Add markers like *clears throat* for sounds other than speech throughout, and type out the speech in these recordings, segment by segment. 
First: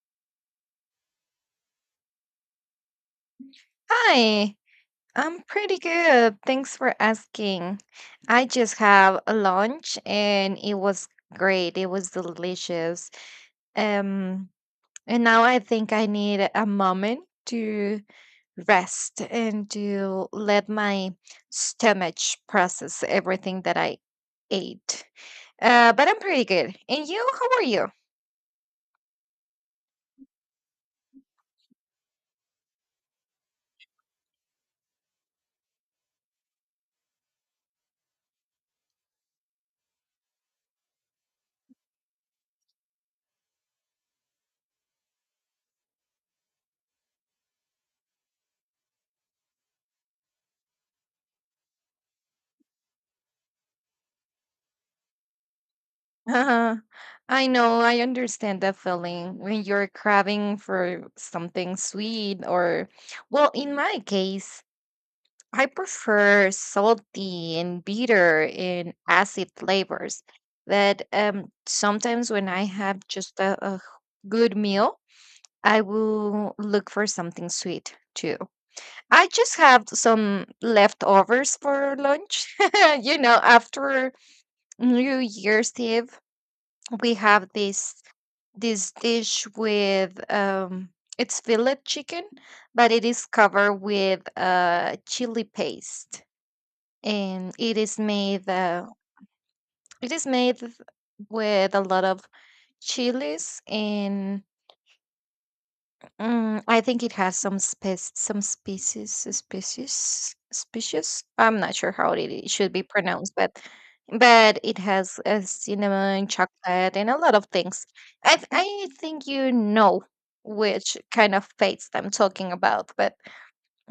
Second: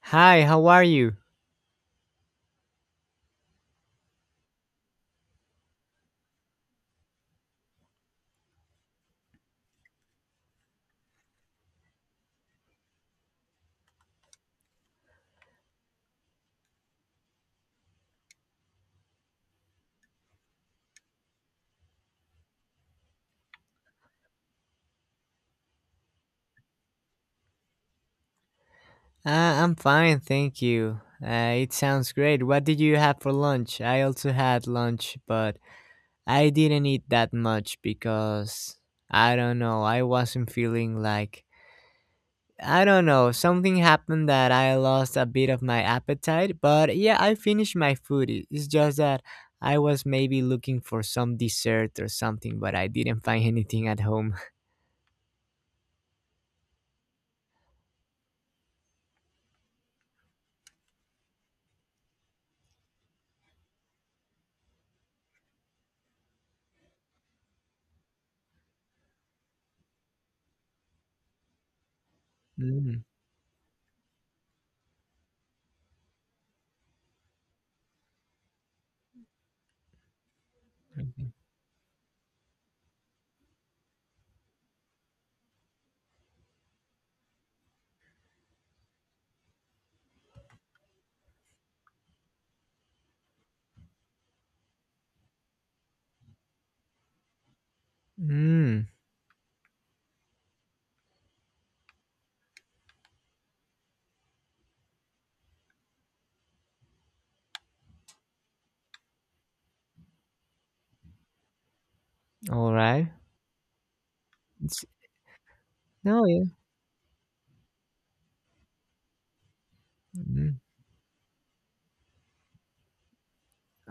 Hi, how are you? Hi, I'm pretty good. Thanks for asking. I just have a lunch and it was great. It was delicious. Um, and now I think I need a moment to rest and to let my stomach process everything that I ate. But I'm pretty good. And you, how are you? I'm fine, thank you. It sounds great. What did you have for lunch? I also had lunch, but I didn't eat that much because I don't know, I wasn't feeling like I don't know, something happened that I lost a bit of my appetite, but yeah, I finished my food. It's just that I was maybe looking for some dessert or something, but I didn't find *laughs* anything at home. Uh-huh. I know, I understand that feeling when you're craving for something sweet or, well, in my case, I prefer salty and bitter and acid flavors. That sometimes when *laughs* I have Mm. just a good meal, I will look for something sweet too. I just have some leftovers for lunch. *laughs* You know, after New Year's Eve, we have this dish with it's fillet chicken, but it is covered with chili paste, and Mm. It is made with a lot of chilies, and I think it has some spe some species. I'm not sure how it All should be right. pronounced, but it It's, has no, cinnamon, yeah. chocolate, and a lot of things. I think you know Mm. which kind of fates I'm talking about, but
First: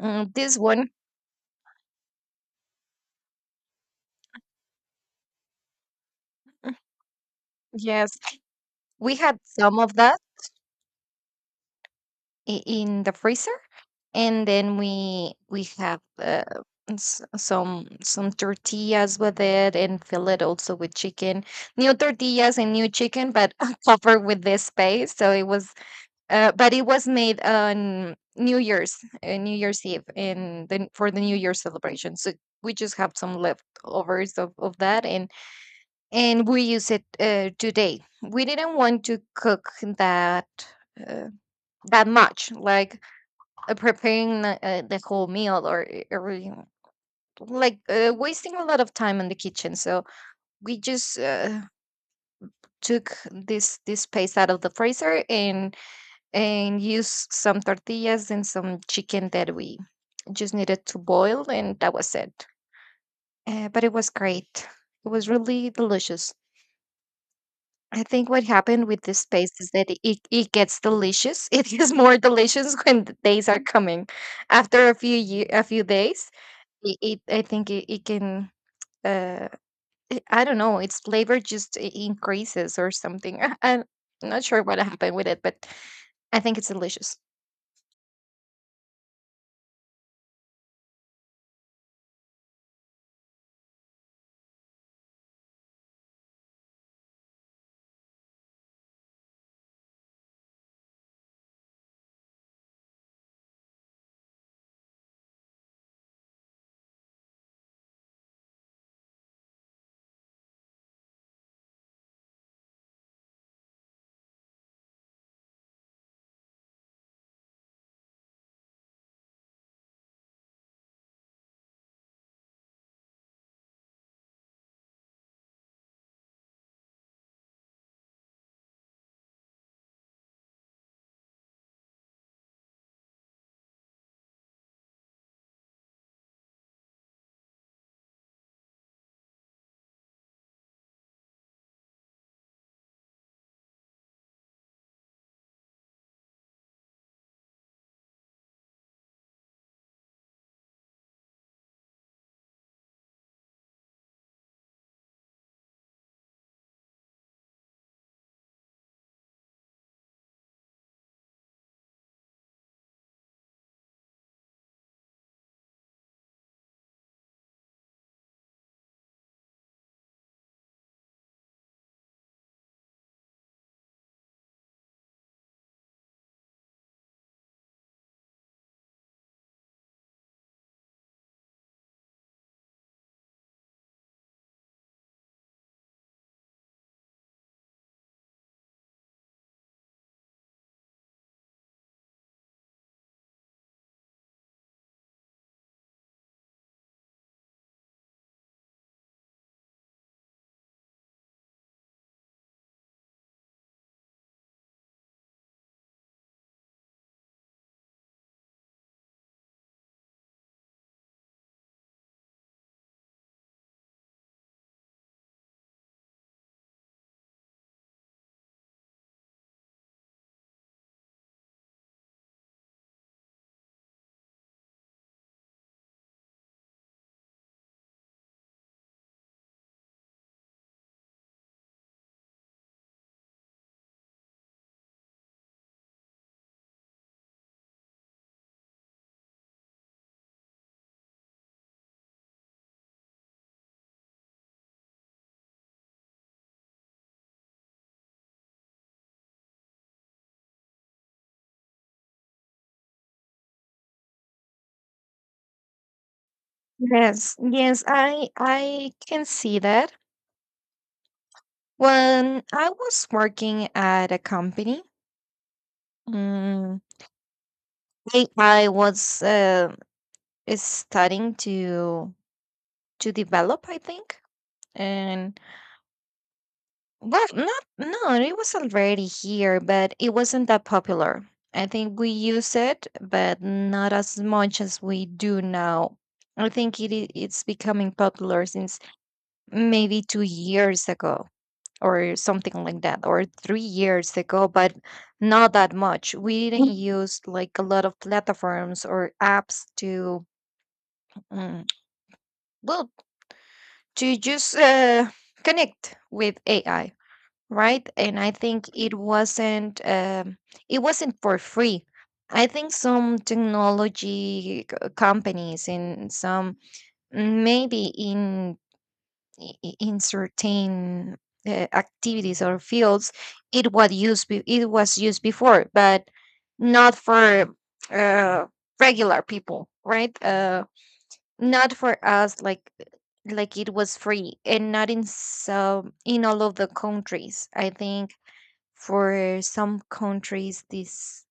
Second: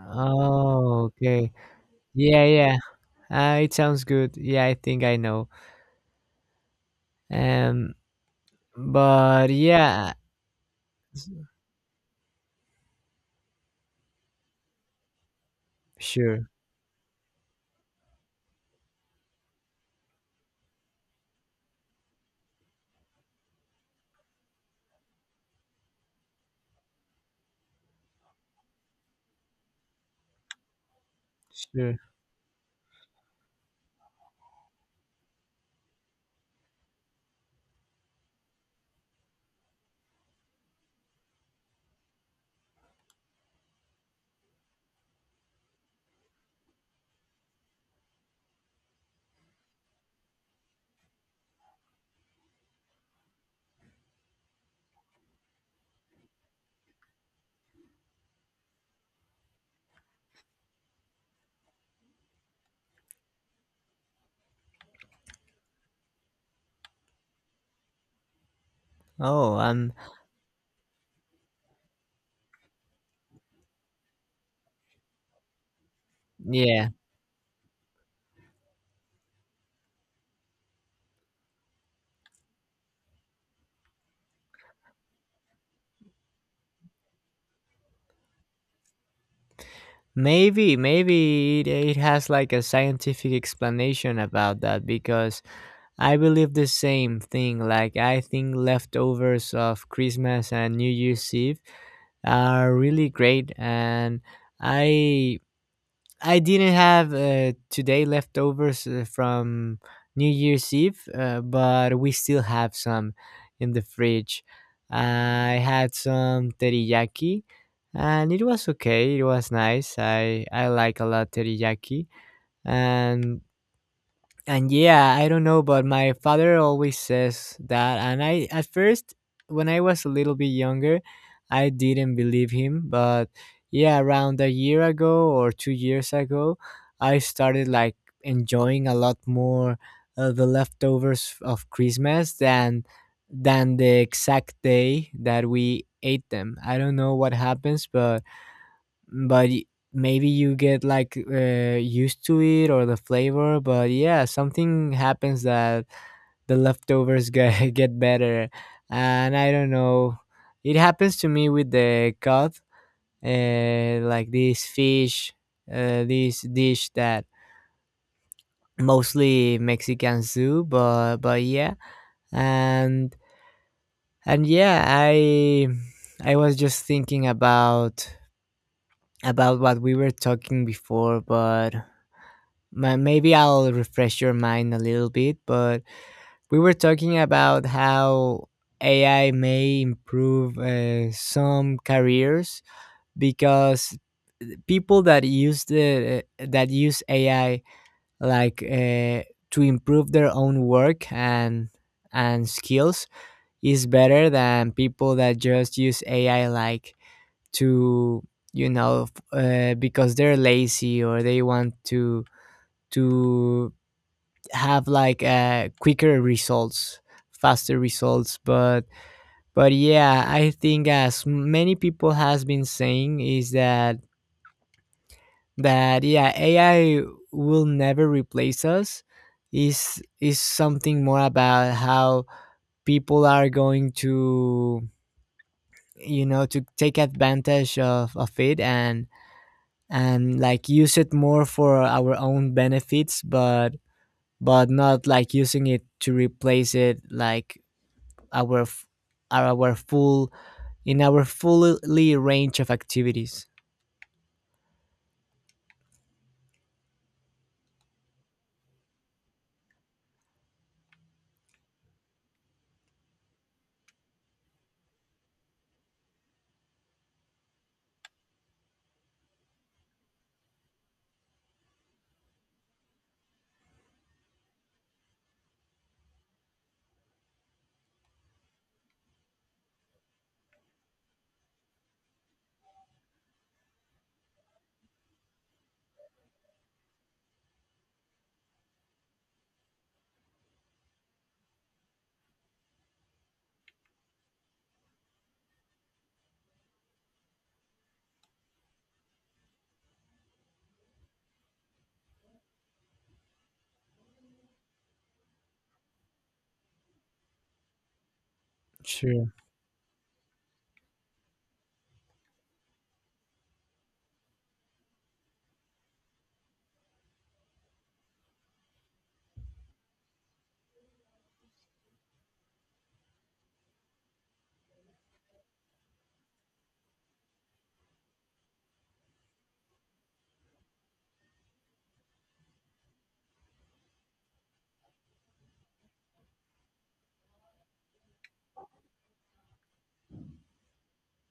this one, okay. Yeah, yeah. It sounds good. Yeah, I think I know. Um, yes, we had but some of yeah, that. s- In the freezer, and then we have sure, some tortillas with it, and fill it also with chicken, new tortillas and new chicken, but *laughs* covered with this paste, so it was but it was made on new year's New Year's Eve, and then for the new year sure. celebration, so we just have some leftovers of that, and we use it today we didn't want to cook that uh, that much, like preparing the whole meal, or every, like wasting a lot of time in the kitchen, so we just took this paste out of the freezer, and used some tortillas and some chicken that we just needed to boil, and that was it. But it was great, it was really delicious. I think what happened with this Oh, paste is that it gets delicious. *laughs* It gets more delicious when the days are coming. After a few days, yeah. it can uh I don't know, its flavor just increases or something. *laughs* Am not sure what happened with it, but I think it's delicious. Maybe it has like a scientific explanation about that, because I believe the same thing. Like, I think leftovers of Christmas and New Year's Eve are really great, and I I didn't have today leftovers from New Year's Eve, but we still have some in the fridge. I had some teriyaki, and it was okay. It was nice. I like a lot teriyaki, and and yeah, I don't know, but my father always says that. And I, at first, when I was a little bit younger, I didn't believe him. But yeah, around a year ago or 2 years ago, I started like enjoying a lot more the leftovers of Christmas than the exact day that we ate them. I don't know what happens, but but y- maybe you get like used to it, or the flavor, but yeah, something happens that the leftovers get, *laughs* get better, and I don't know, it happens to me with the cod, like this fish, this dish that mostly Mexicans do, but yeah, and and yeah, I was just thinking about what we were talking before, but maybe I'll refresh your mind a little bit, but we were talking about how AI may improve some careers, because people that use the that use AI like, to improve their own work and skills is better than people that just use AI like to because they're lazy or they want to have like quicker results, faster results, but but yeah, I think, as many people has been saying, is that that yeah, AI will never replace us. Is something more about how people are going to, you know, to take advantage of it, and like use it more for our own benefits, but not like using it to replace it like our are our full in our fully range of activities. Yes, yes, I can see that. When I was working at a company, mm, I was studying to develop, I think. And well, not no, it was already here, but it wasn't that popular. I think we use it, but not as much as we do now. I think it's becoming popular since maybe 2 years ago, or something like that, or 3 years ago, but not that much. We didn't use like a lot of platforms or apps to, mm, well, to just connect with AI, right? And I think Sure. It wasn't for free. I think some technology companies and some maybe in in certain activities or fields, it was used it was used before, but not for uh, regular people, right? Not for us, like it was free, and not in some in all of the countries. I think for some countries, this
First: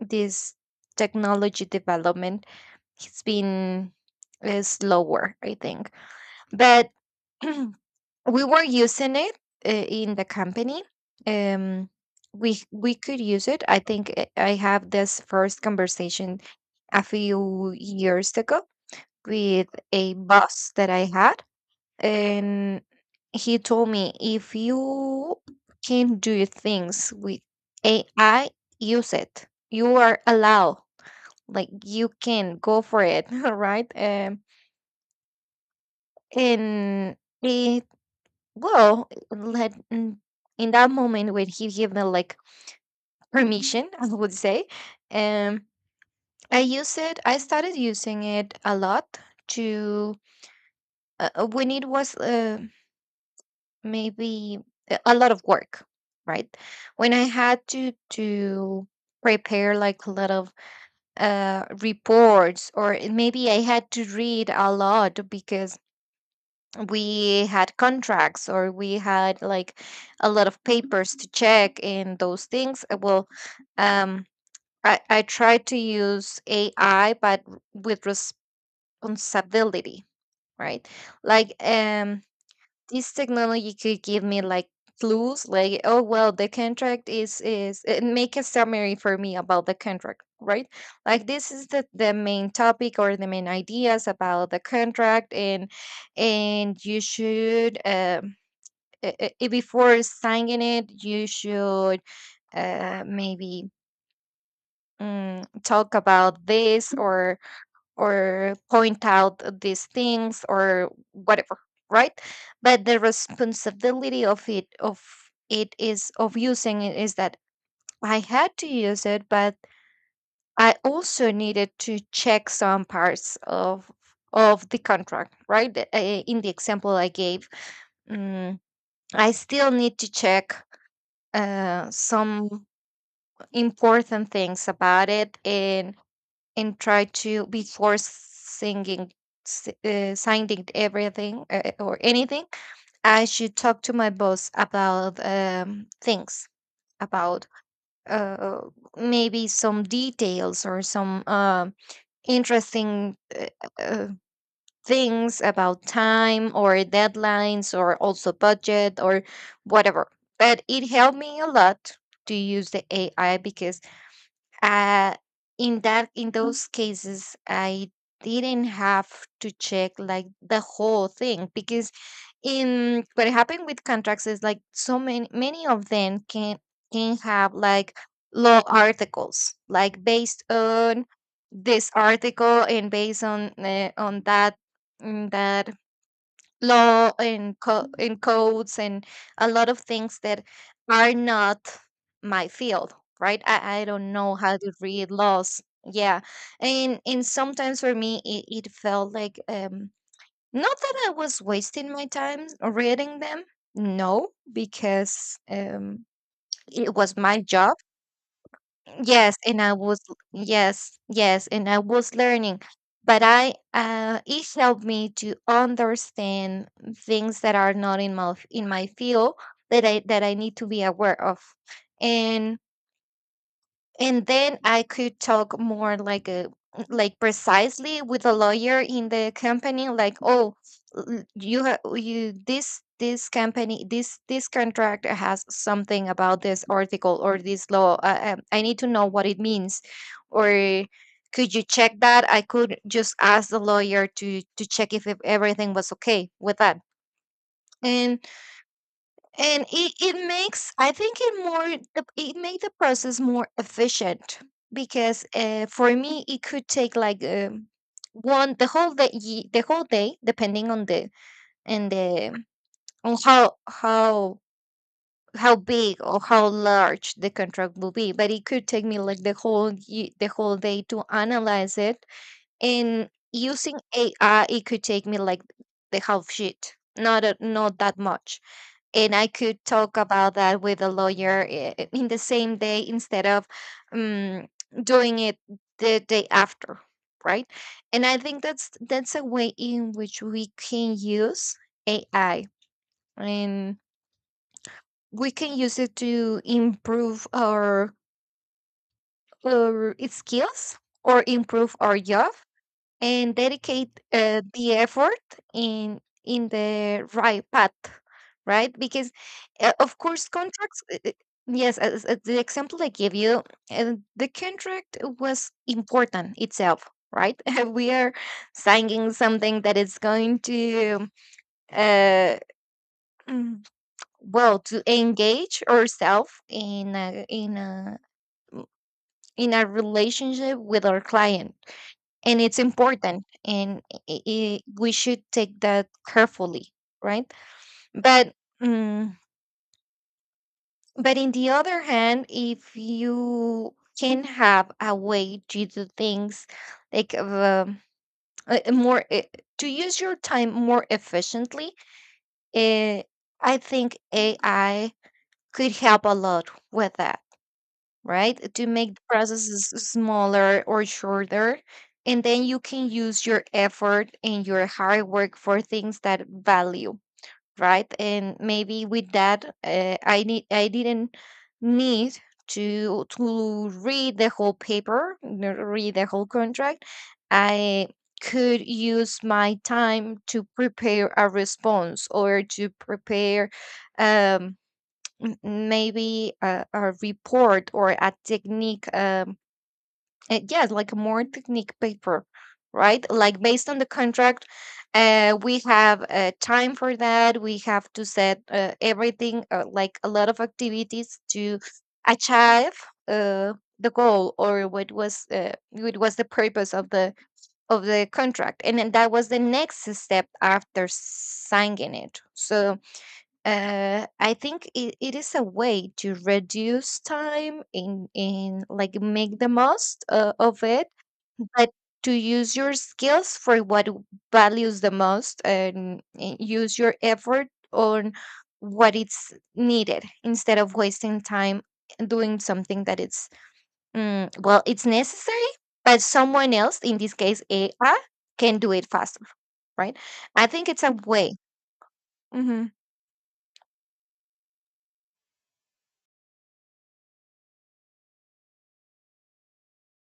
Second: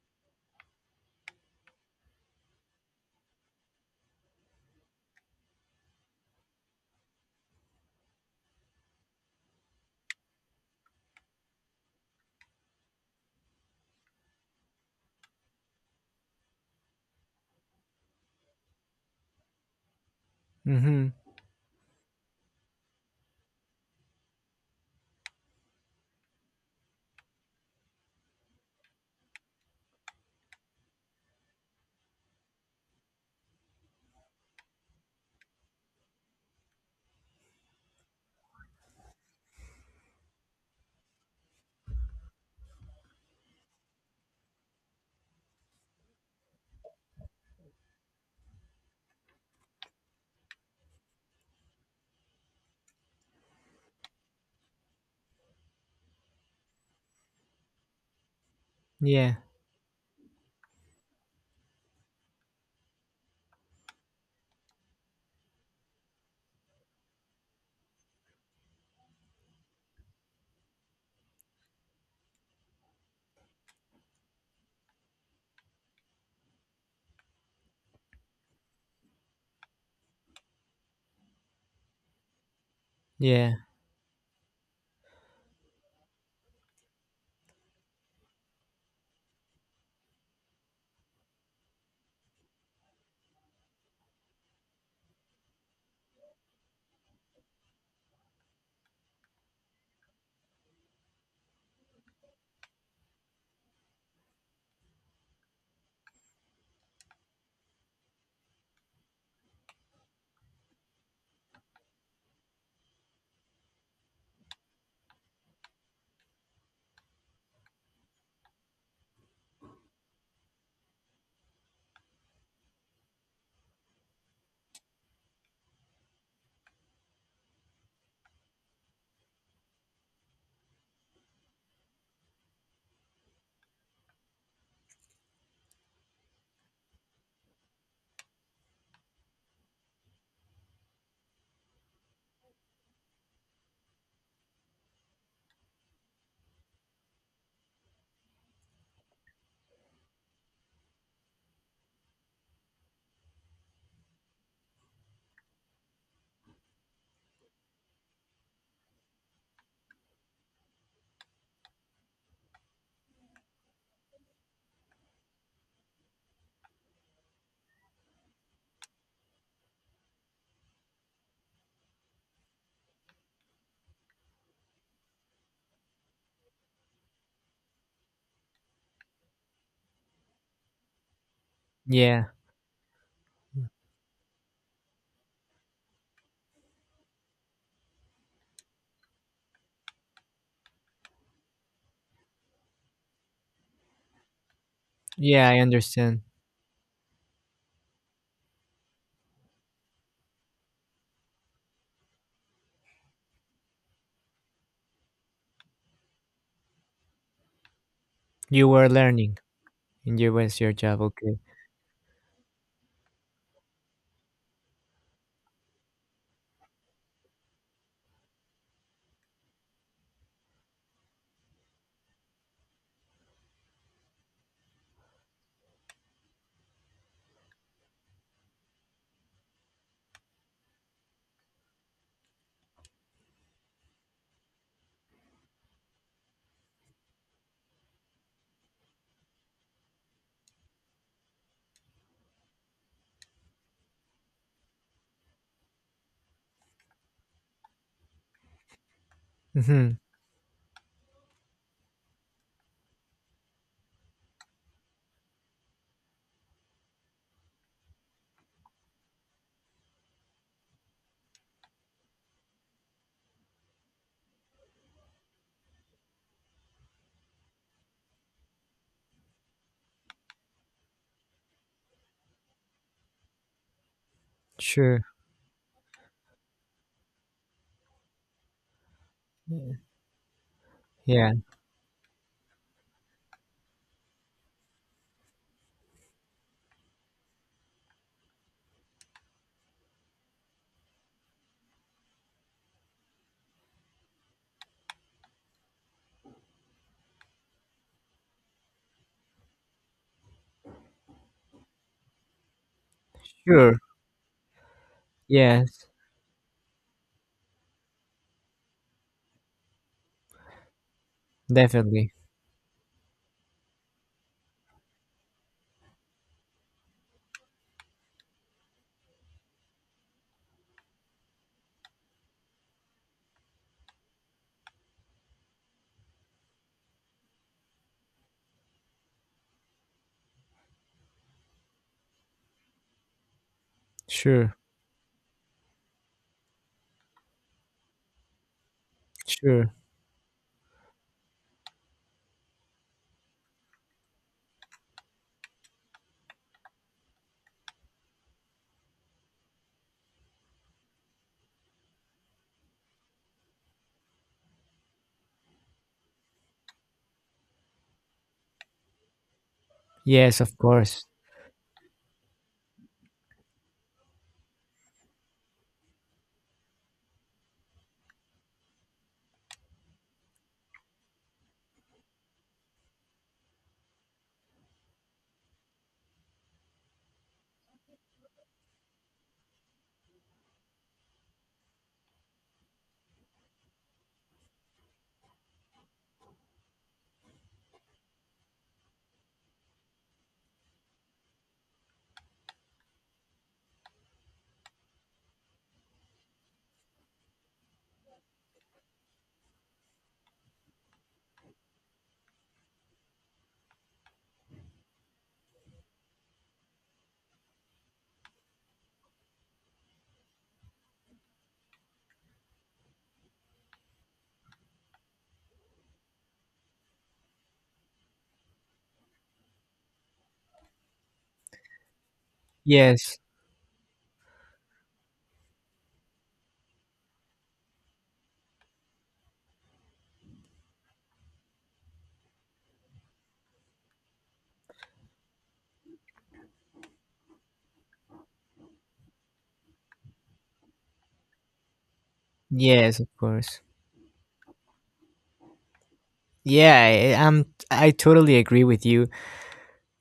this technology development has been slower, I think. But *clears throat* we were using it in the company. Um, we could use it. I think I have this first conversation a few years ago with a boss that I Mm-hmm. had, and he told me, if you can do things with AI, use it. You are allowed, like you can go for it, *laughs* right? And it well, let in that moment when he gave me like permission, *laughs* I would say, um, I use it. I started using it a lot to when it was maybe a lot of work, right, when I had to Yeah. prepare like a lot of reports, or maybe I had to read a lot because we had contracts, or we had like a lot of papers to check, and those things. Well, um I try to use ai, but with responsibility, right? Like this Yeah. technology could give me like clues, like, oh well, the contract is make a summary for me about the contract, right? Like, this is the main topic or the main ideas about the contract, and you should before signing it, you should maybe talk about this, or point out these things, or whatever, right? But the responsibility of it is of using it is that I had to use it, but I also needed to check some parts of the contract, right? In the example I gave, mm, I still need to check some important things about it, and try to before singing signing everything or anything, I should talk to my boss about things about uh, maybe some details or some interesting uh, things about time or deadlines, or also budget or whatever. But it helped me a lot to use the AI, because uh, in that in those cases, I didn't have to check like the whole thing, because in what happened with contracts is like so many many of them can have like law articles, like based on this Yeah. article, and based on that that law, and and codes, and a lot of things that are not my field, right? I don't know how to read Yeah. I laws. understand. Yeah, and sometimes for me it felt like, not that I was wasting my time reading them, no, because it was my job. You were Yes, learning, and I was, and you was your yes, job. Okay. yes, and I was learning, but I it helped me to understand things that are not in my in my field, that I need to be aware of, and and then I could talk more like a like precisely with a lawyer in the company, like, oh, you have you this this company this this contract has something about this article or this law, I need to know what it means, or could you check that? I could just ask the lawyer to check if everything was okay with that. and and Mm-hmm. It makes, I think it more, it made the process more efficient, because for me, it could take like the whole day, the whole day, depending on and the, on how big or how large the contract will be. But it could take me like the whole, the whole day to analyze it. And using AI, it could Sure. take me like the half sheet, not that much, and I could talk about that with a Yeah. lawyer in the same day instead of um, doing it the day after, right? And I think that's a way in which we can use AI, and we can use it to improve our skills, or improve our job, and Sure. dedicate the effort Yes. in in the right path, right? Because of course contracts, yes, Definitely. as the example I gave you, the contract was important itself, right? *laughs* We are signing something that is going to uh, mm, well, to engage ourselves in a, in a in a relationship with our client, and it's important, and i Sure. i we should take that carefully, right? But mm, Sure. but in the other hand, if you can have a way to do things like more to use your time more efficiently, uh, I think AI could help a lot with that, right? To make the processes Yes. Of smaller or course. shorter. And then you can use your effort and your hard work for things that value, right? And maybe with that, I didn't need to read the whole paper, read the whole contract. I could use my time to prepare a response or to prepare um, m- maybe a report or a technique yes, like a more technique paper, right, like based on the contract. We have time for that. We have to set everything, like a lot of activities to achieve uh the goal, or what was the purpose of the contract, and then that was the next step after signing it. So I think it is a way to reduce time in like make the most of it, but to use your Yes. skills for what values the most, and use your effort on what it's needed, instead of wasting time doing something that it's well, it's necessary, but someone else, in this case AI, can do it faster, right? I think it's a way. Mm-hmm. Yes. Of course. Yeah. I, I'm. I totally agree with you.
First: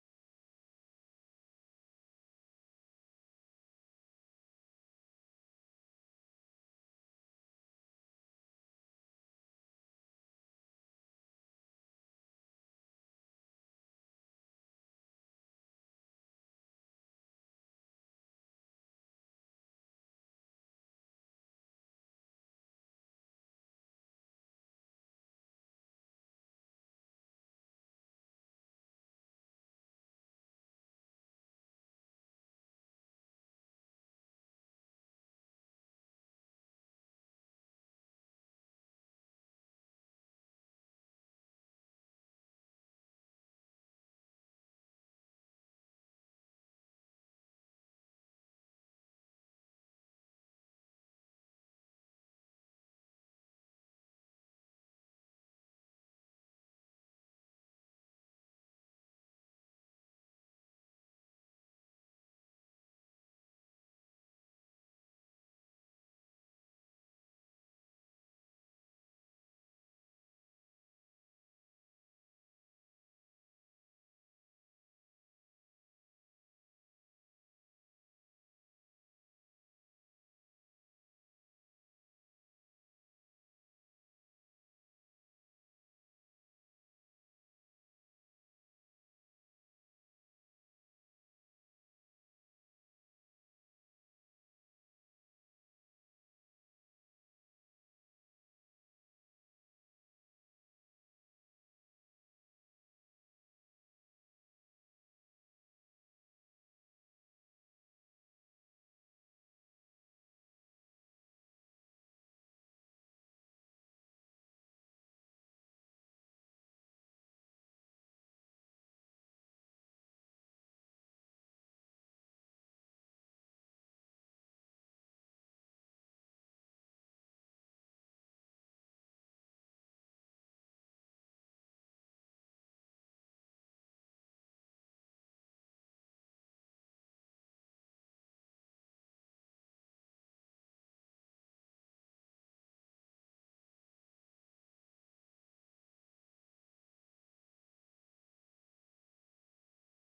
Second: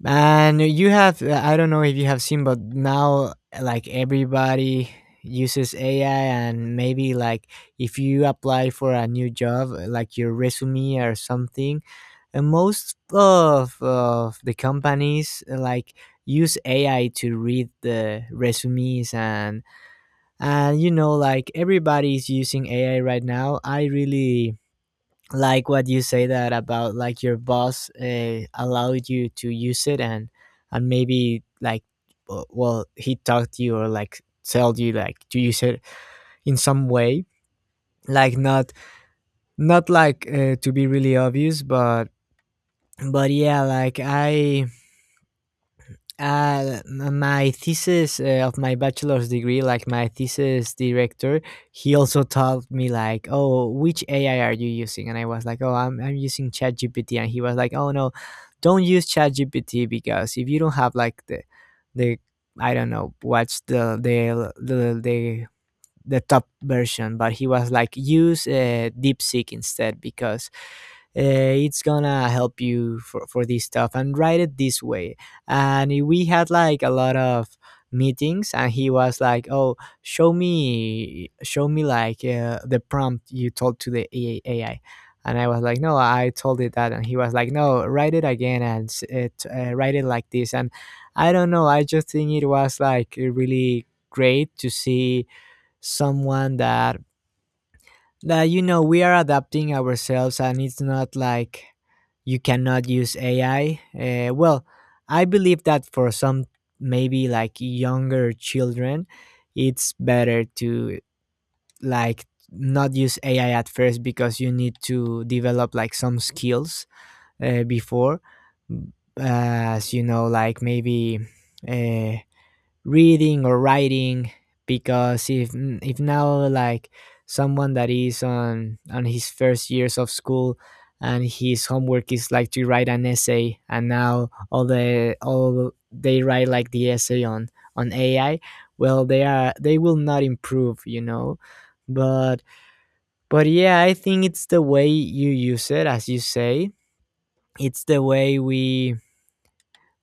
And you have, I don't know if you have seen, but now like everybody uses AI, and maybe like if you apply for a new job, like your resume or something, and most of the companies like use AI to read the resumes, and you know, like everybody is using AI right now. I really like what you say, that about like your boss allowed you to use it, and maybe like, well he taught you, or like tell you like to use it in some way, like not like, to be really obvious, but but yeah, like my thesis of my bachelor's degree, like my thesis director, he also told me like, oh which ai are you using, and I was like, oh I'm using ChatGPT. And he was like, oh no, don't use ChatGPT, because if you don't have like the, I don't know what's the top version, but he was like use, deepseek instead, because uh, it's gonna help you for this stuff, and write it this way. And we had like a lot of meetings, and he was like, oh, show me, like, the prompt you told to the AI, and I was like, no, I told it that, and he was like, no, write it again, and write it like this. And I don't know, I just think it was like really great to see someone that that we are adapting ourselves, and it's not like you cannot use AI. Well, I believe that for some, maybe like younger children, it's better to like not use AI at first, because you need to develop like some skills before, as you know, like maybe uh, reading or writing, because if now like someone that is on his first years of school, and his homework is like to write an essay, and now all they write like the essay on AI, well they will not improve, you know, but but yeah, I think it's the way you use it, as you say, it's the way we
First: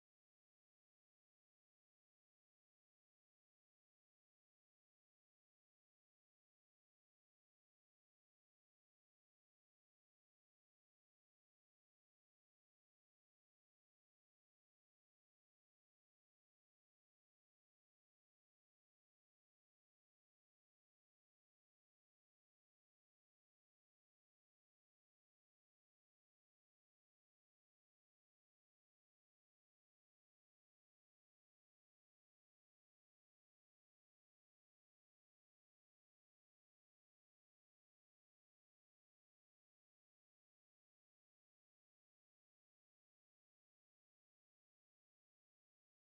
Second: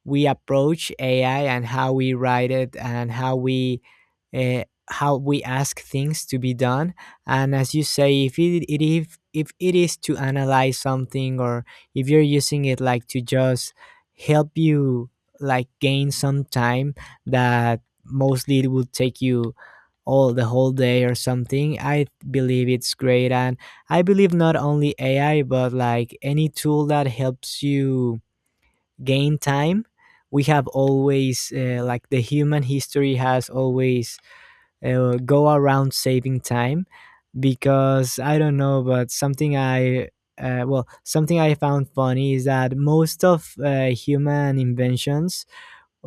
we approach AI, and how we write it, and how uh, we ask things to be done. And as you say, if it, it if it is to analyze something, or if you're using it like to just help you, like gain some time that mostly it would take you all the whole day or something, I believe it's great. And I believe not only AI, but like any tool that helps you gain time, we have always, like the human history has always, go around saving time, because I don't know, but something I found funny is that most of human inventions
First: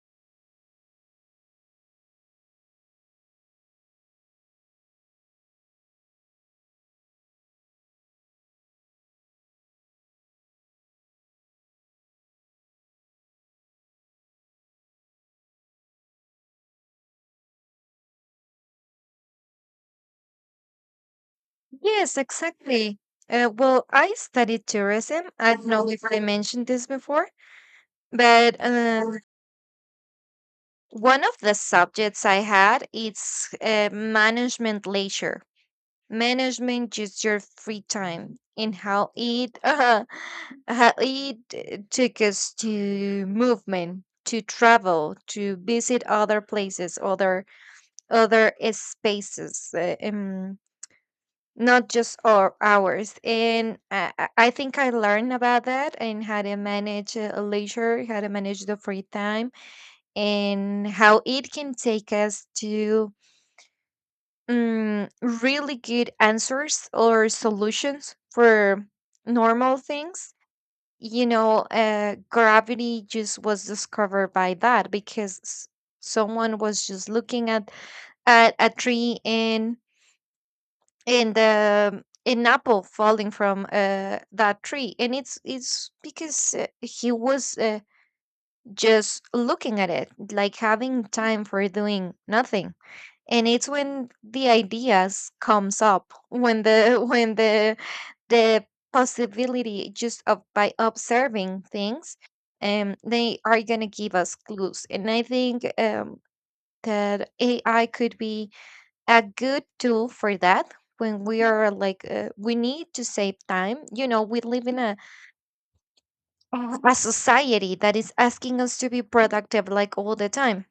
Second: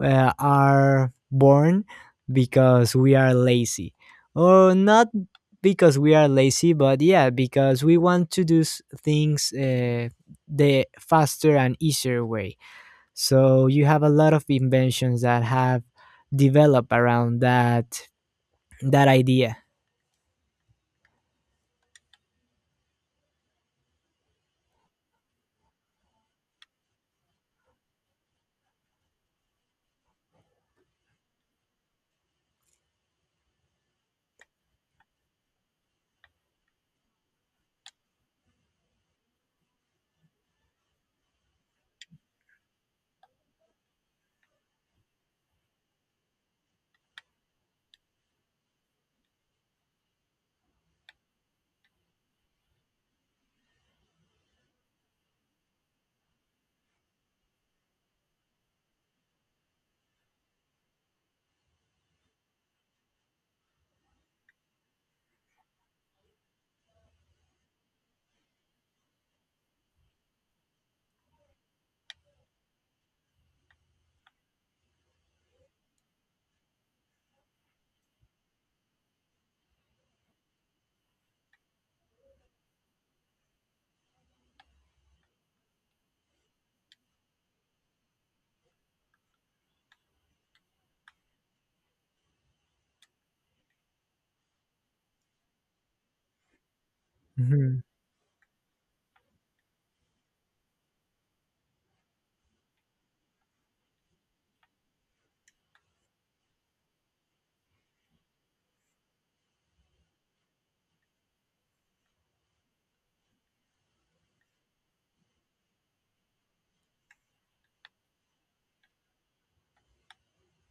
are born because we are lazy, or not because we are lazy, but yeah, because we want to do things the faster and easier way. So you have a lot of inventions that have developed around that idea. Yes, exactly. Well, I studied tourism. I don't know if I mentioned this before, but one of the subjects I had is management leisure. Management just your free time and how it *laughs* how it took us to movement, to travel, to visit other places, other spaces. Not just our hours. And I think I learned about that, and how to manage leisure, how to manage the free time and how it can take us to really good answers or solutions for normal things, you know. Gravity just was discovered by that, because someone was just looking at a tree, and an apple falling from that tree. And it's because he was just looking at it, like having time for doing nothing. And it's when the ideas comes up, when the *laughs* when the Hmm. the possibility, just of by observing things, they are gonna give us clues. And I think that ai could be a good tool for that, when we are like we need to save time. You know, we live in a society that is asking us to be productive, like all the time,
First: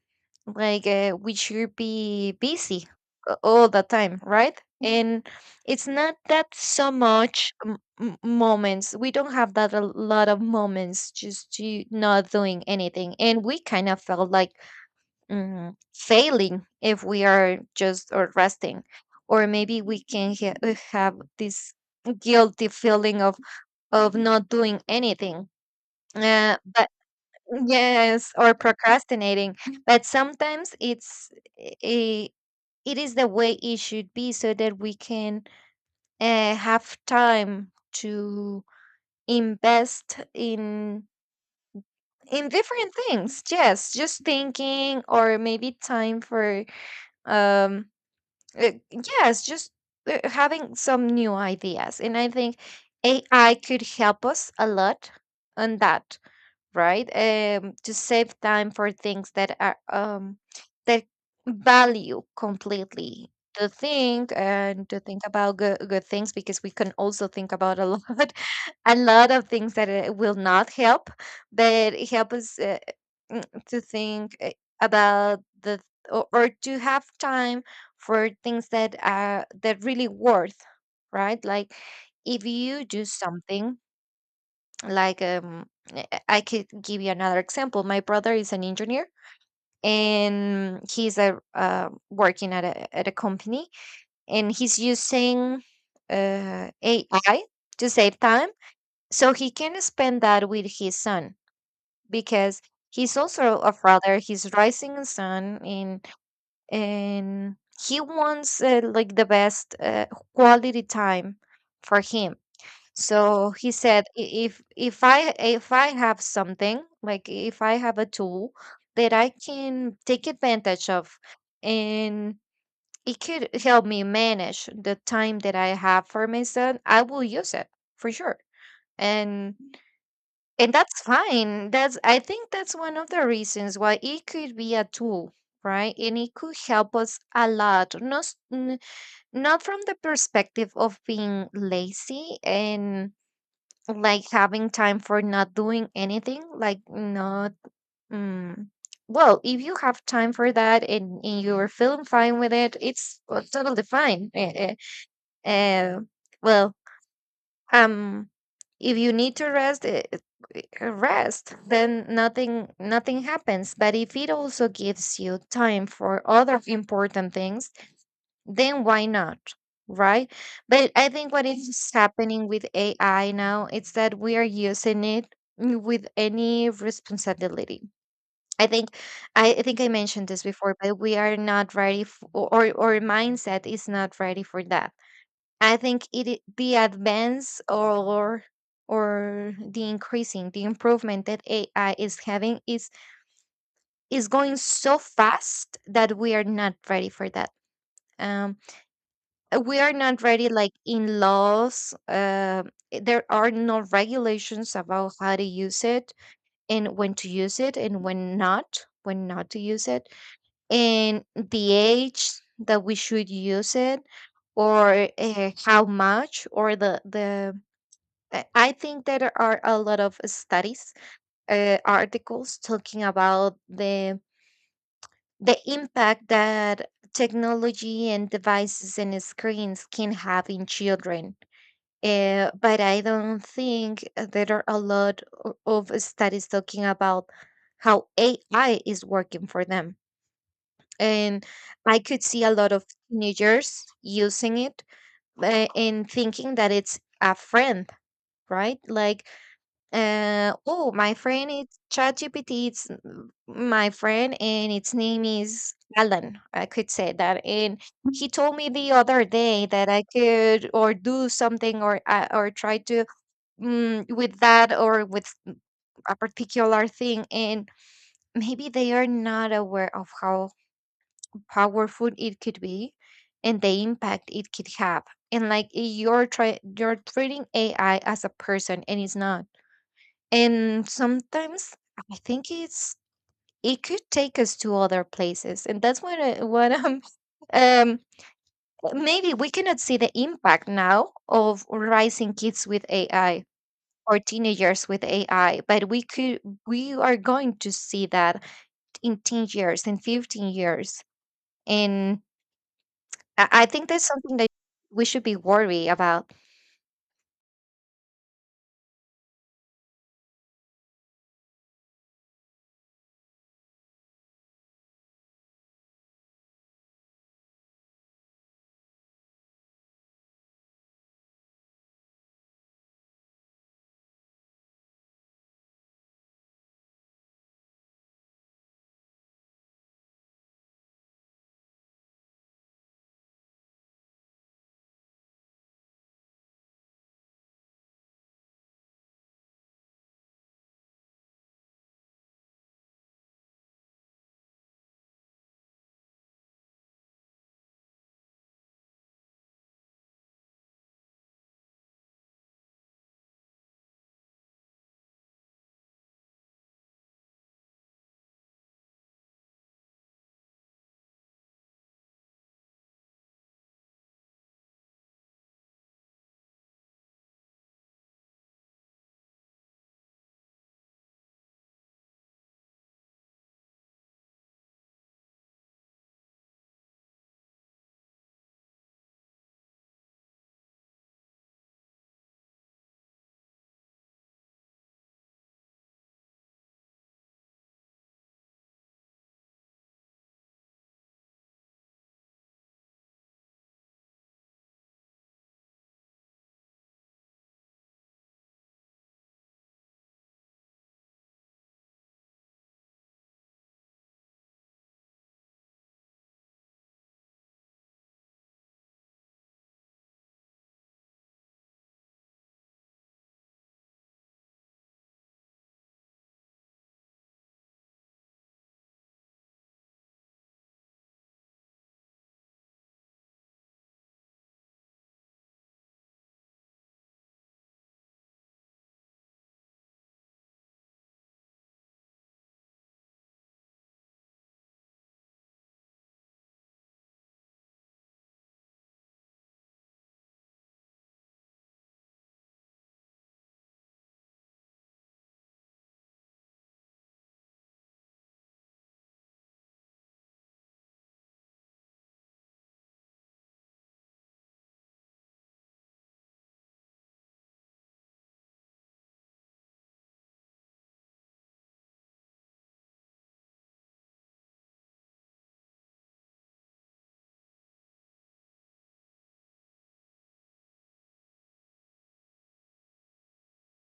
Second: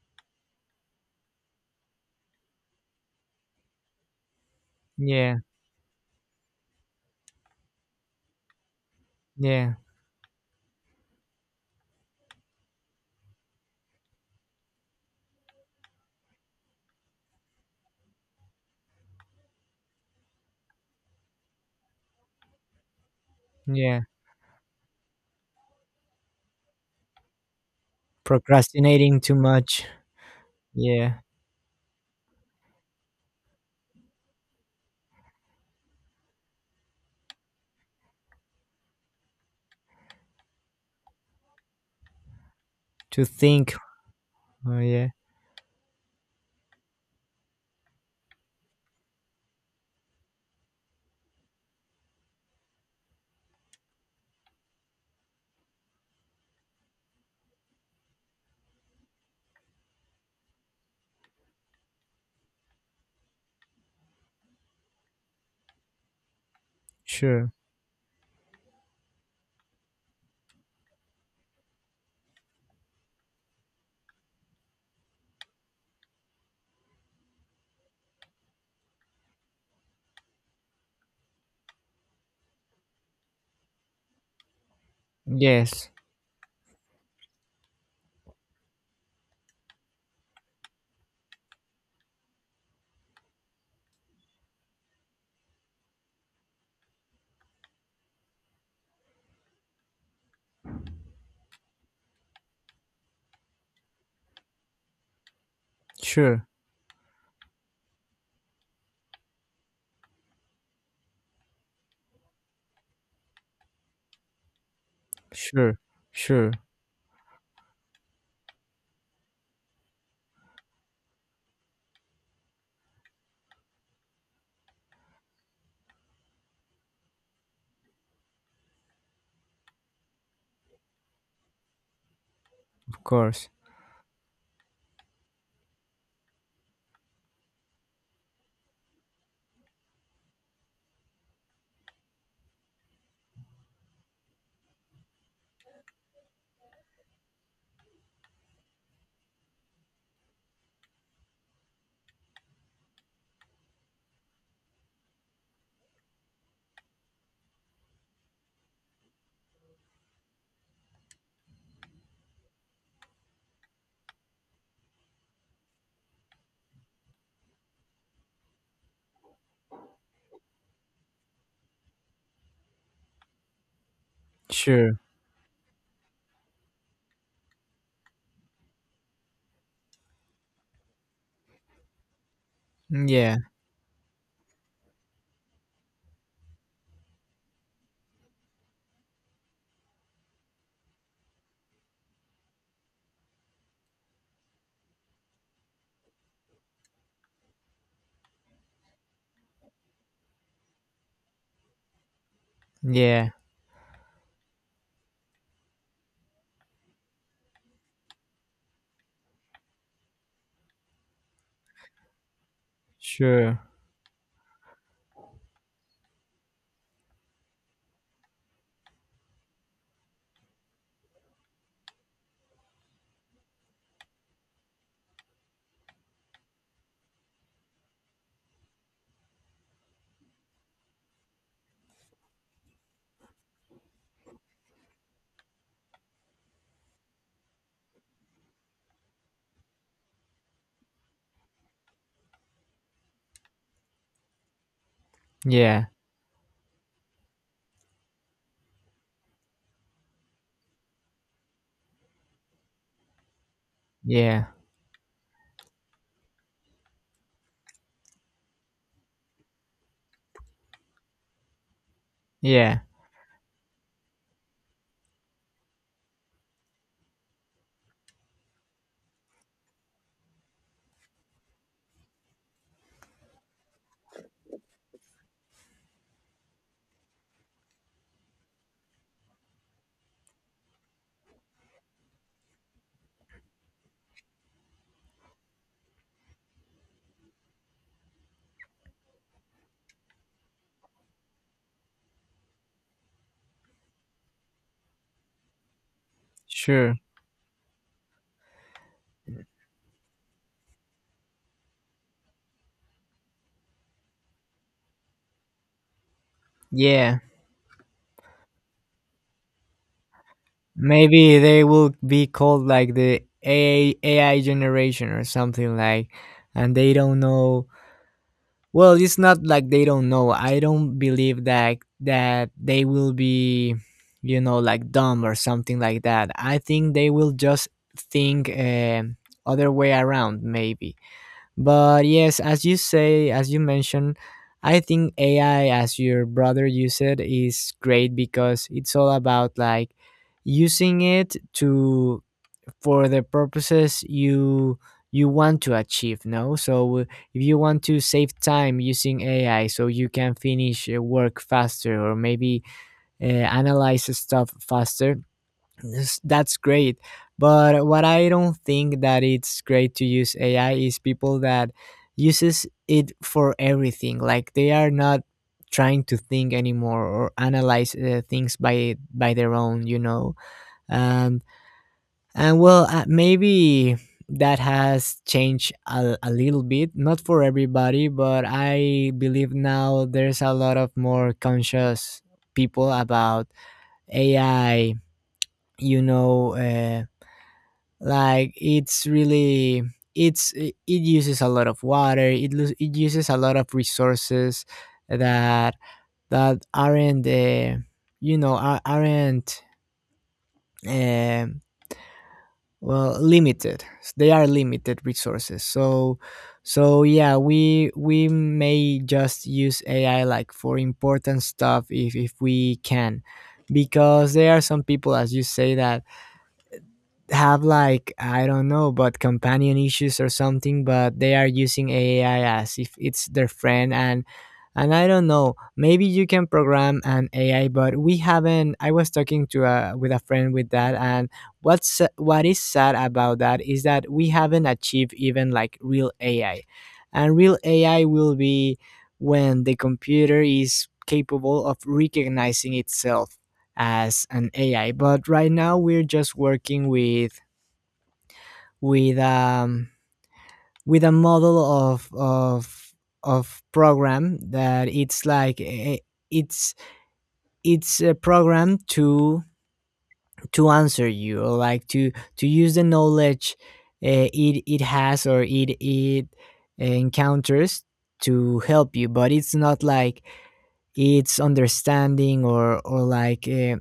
like we should be busy all the time, right? And Yeah, it's not that so much moments, we don't have yeah, that, a lot of moments just to not doing anything, and we kind of felt like mm, failing if we are just or resting, or maybe we can have this guilty feeling yeah. of not doing anything. But yes, or Procrastinating too procrastinating. much. But sometimes Yeah, it's i- it is the way it should be, so that we can have time to invest in different to things. think. Yes, just Oh thinking yeah, or maybe time for um yes, just having some new ideas. And I think AI could help us a lot on that, right? To save time for things that are that value completely, to think and to think about good, good things, because we can also sure. think about a lot *laughs* a lot of things that will not help, but it help us to think about the or to have time for things that are that really worth, right, like if you do something like um, Yes, I could give you another example. My brother is an engineer, and he's a working at a company, and he's using ai to save time, so he can spend that with his son, because he's also a father, he's raising a son. and sure, and he wants like the best quality time for him. So he said, "I- "if if I if sure, I have sure. something, like if I have a tool that I can take advantage of, and it could help me manage the time that I have for my son, I will use it for sure. And and that's fine." That's, I think that's one Of of the course, reasons why it could be a tool, right? And it could help us a lot. Not not from the perspective of being lazy and like having time for not doing anything, like not mm, well, if you have time for that, and you're feeling fine with it, it's totally fine. Eh, uh, well, um if you need to rest, rest, then nothing nothing happens, but if it also gives you time for other important things, then why not? Right? But I think what is happening with AI now is that we are sure. using it mm, with any responsibility. I think I think I mentioned this before, but we are not ready f or our Yeah, mindset is not ready for that. I think the advance or the increasing the improvement that AI is having is going so fast that we are not ready for that. Um, we are not ready, like in laws, there yeah, are no regulations about how to use it, and when to use it, and when not to use it, and the age that we should sure. use it, or how much, or the I think that there are a lot of studies, articles talking about the impact that technology and devices and screens can have in children, but I don't think there are a lot of studies talking about how AI is working for them. And I could see a lot of teenagers using it, Yeah, and thinking that it's a friend, right? Like, oh, my friend is ChatGPT, it's my friend, yeah, and its name is Alan. I could say that. And he told me the other day that I could or do something, or try yeah, to mm, with that or with a particular thing. And maybe they are not aware of how powerful it could be, and the impact it could have. And like you're try you're treating ai as a person, and it's not. And sometimes I think it's it could take us to other places. And that's what I'm *laughs* um maybe we cannot see the impact now of raising kids with ai or teenagers with AI, but we could we sure. are going to see that in 10 years, in 15 years. And I think that's something that we should be worried about. Yeah. Maybe they will be called like the AI, AI generation or something like, and they don't know. Well, it's not like they don't know. I don't believe that they will be, you know, like dumb or something like that. I think they will just think, other way around, maybe. But yes, as you say, as you mentioned, I think AI, as your brother used it, is great, because it's all about like using it to for the purposes you want to achieve. No, so if you want to save time using AI, so you can finish, work faster, or maybe analyze stuff faster, yes, that's great. But what I don't think that it's great to use AI is people that uses it for everything. Like they are not trying to think anymore or analyze things by their own, you know. Um, and well, maybe that has changed a little bit, not for everybody, but I believe now there's a lot of more conscious people about AI. You know. Like it's really it uses a lot of water, it uses a lot of resources that that aren't, aren't, um well, limited. They are limited resources, so yeah, we may just use AI like for important stuff, if we can. Because there are some people, as you say, that have like, I don't know, but companion issues or something, but they are using AI as if it's their friend, and I don't know. Maybe you can program an AI, but we haven't. I was talking to a with a friend with that, and what is sad about that is that we haven't achieved even like real AI, and real AI will be when the computer is capable of recognizing itself as an AI. But right now we're just working with um with a model of program that it's like, it's it's a program to answer you, or like to use the knowledge it has, or it encounters to help you, but it's not like it's understanding, or like,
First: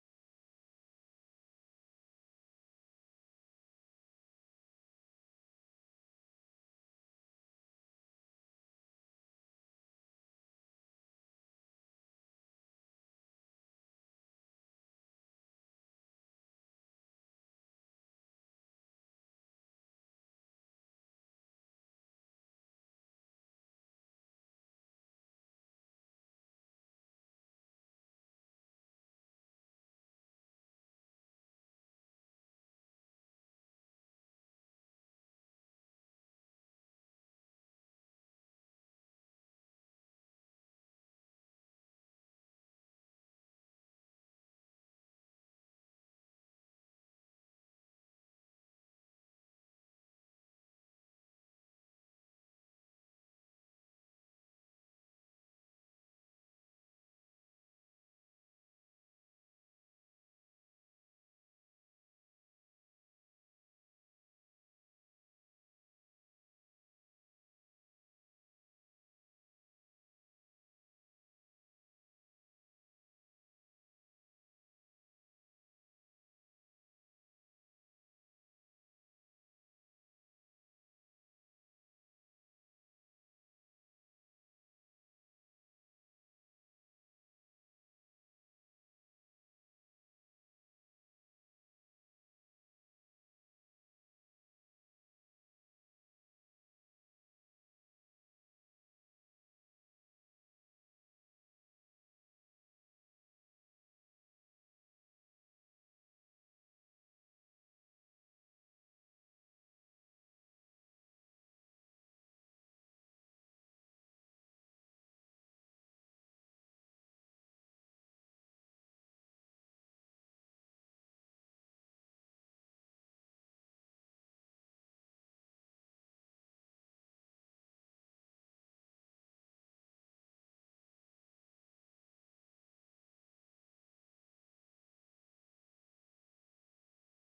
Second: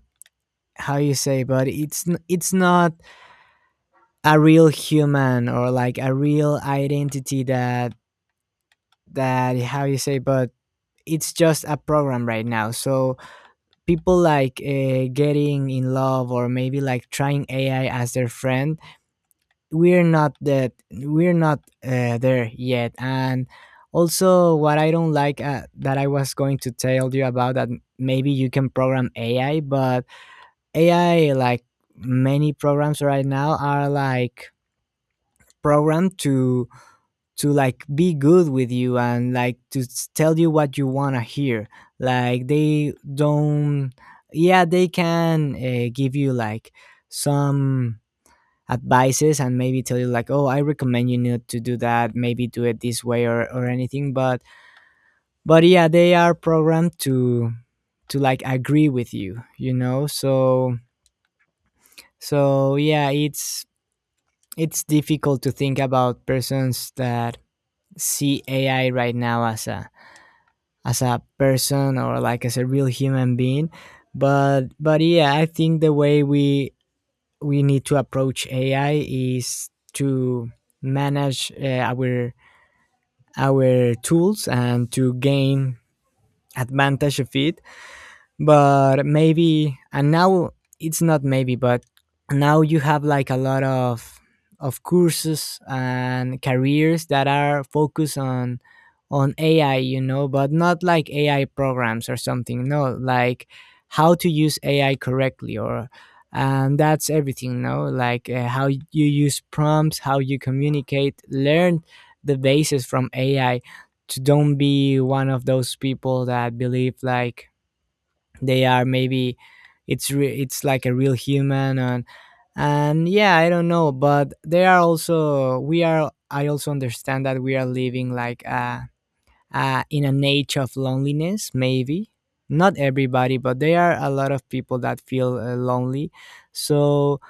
how you say, but it's not a real human, or like a real identity, that how you say, but it's just a program right now. So people like, getting in love, or maybe like trying AI as their friend, we're not, there yet. And also what I don't like, that I was going to tell you about that, maybe you can program AI, but AI, like many programs right now, are like programmed to like be good with you, and like to tell you what you want to hear. Like they don't, yeah, they can, give you like some advices, and maybe tell you like, oh, I recommend you not to do that, maybe do it this way, or anything. But but yeah, they are programmed to like agree with you, you know, so yeah, it's difficult to think about persons that see AI right now as a person, or like as a real human being. But but yeah, I think the way we need to approach AI is to manage, our tools, and to gain advantage of it. But maybe, and now, it's not maybe, but now you have like a lot of courses and careers that are focused on AI, you know, but not like AI programs or something, no, like, how to use AI correctly or and that's everything no like how you use prompts, how you communicate, learn the basis from AI, to don't be one of those people that believe like they are, maybe, it's like a real human. And yeah, I don't know, but they are also we are I also understand that we are living like a in an age of loneliness, maybe. Not everybody, but there are a lot of people that feel, lonely, so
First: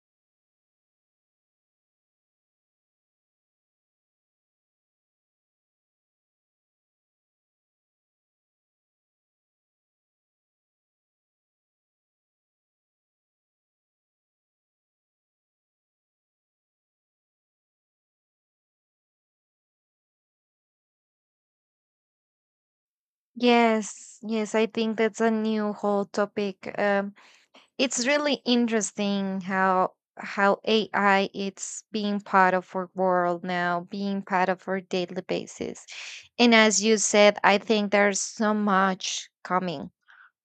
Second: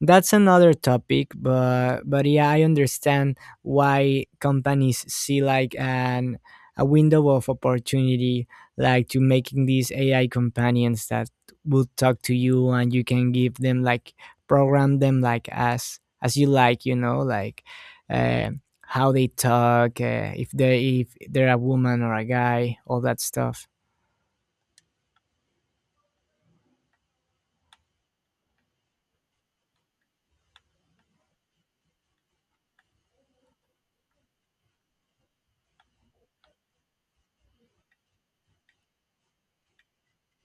that's another topic. But but yeah, I understand why companies see like an a window of opportunity, like to making these AI companions that will talk to you, and you can give them like, program them like as you like, you know, like, uh, how they talk, if they if they're a woman or a guy, all that stuff. Yes, yes, I think that's a new whole topic. It's really interesting how AI it's being part of our world now, being part of our daily basis. And as you said, I think there's so much coming,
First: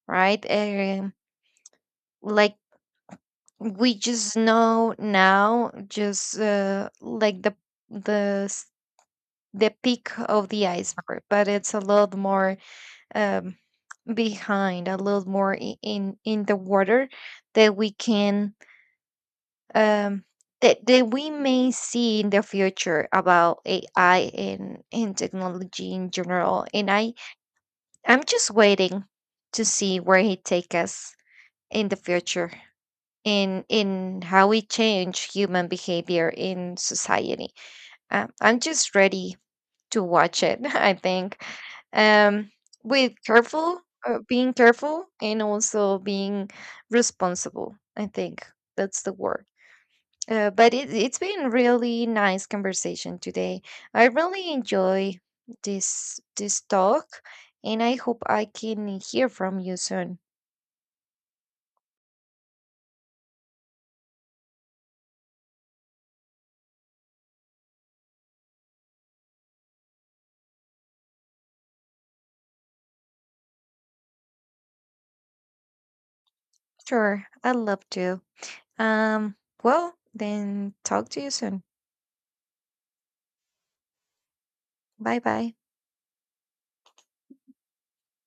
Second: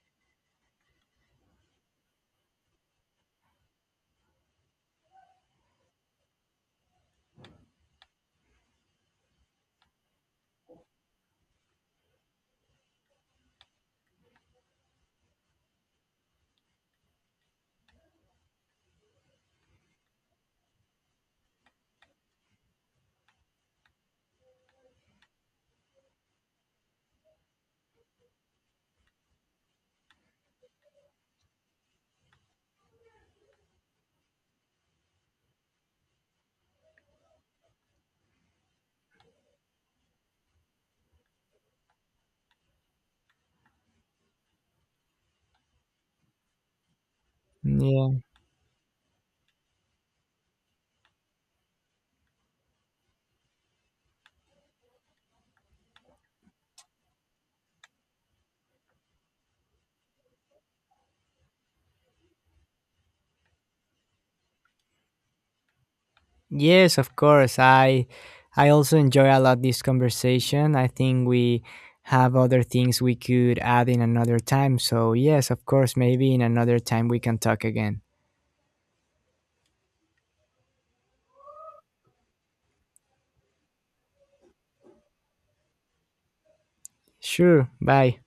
right? Like we just know now, just like the the s- the peak of the iceberg, but it's a lot more um, behind, a little more in the water, that we can um that, that we may see in the future about AI and technology in general. And I, I'm just waiting to see where he take us in the future, in how we change human behavior in society. I'm just ready to watch it. *laughs* I think um, with careful, being careful, and also being responsible. Mm, I yeah. think that's the word. But it's been really nice conversation today. I really enjoy this talk, and I hope I can hear from you soon. Yes, of course. I also enjoy a lot this conversation. I think we have other things we could add in another time. So yes, of course, maybe in another time we Sure, can I'd talk love again. to. Um, well, then talk to you soon. Bye bye. Sure. Bye.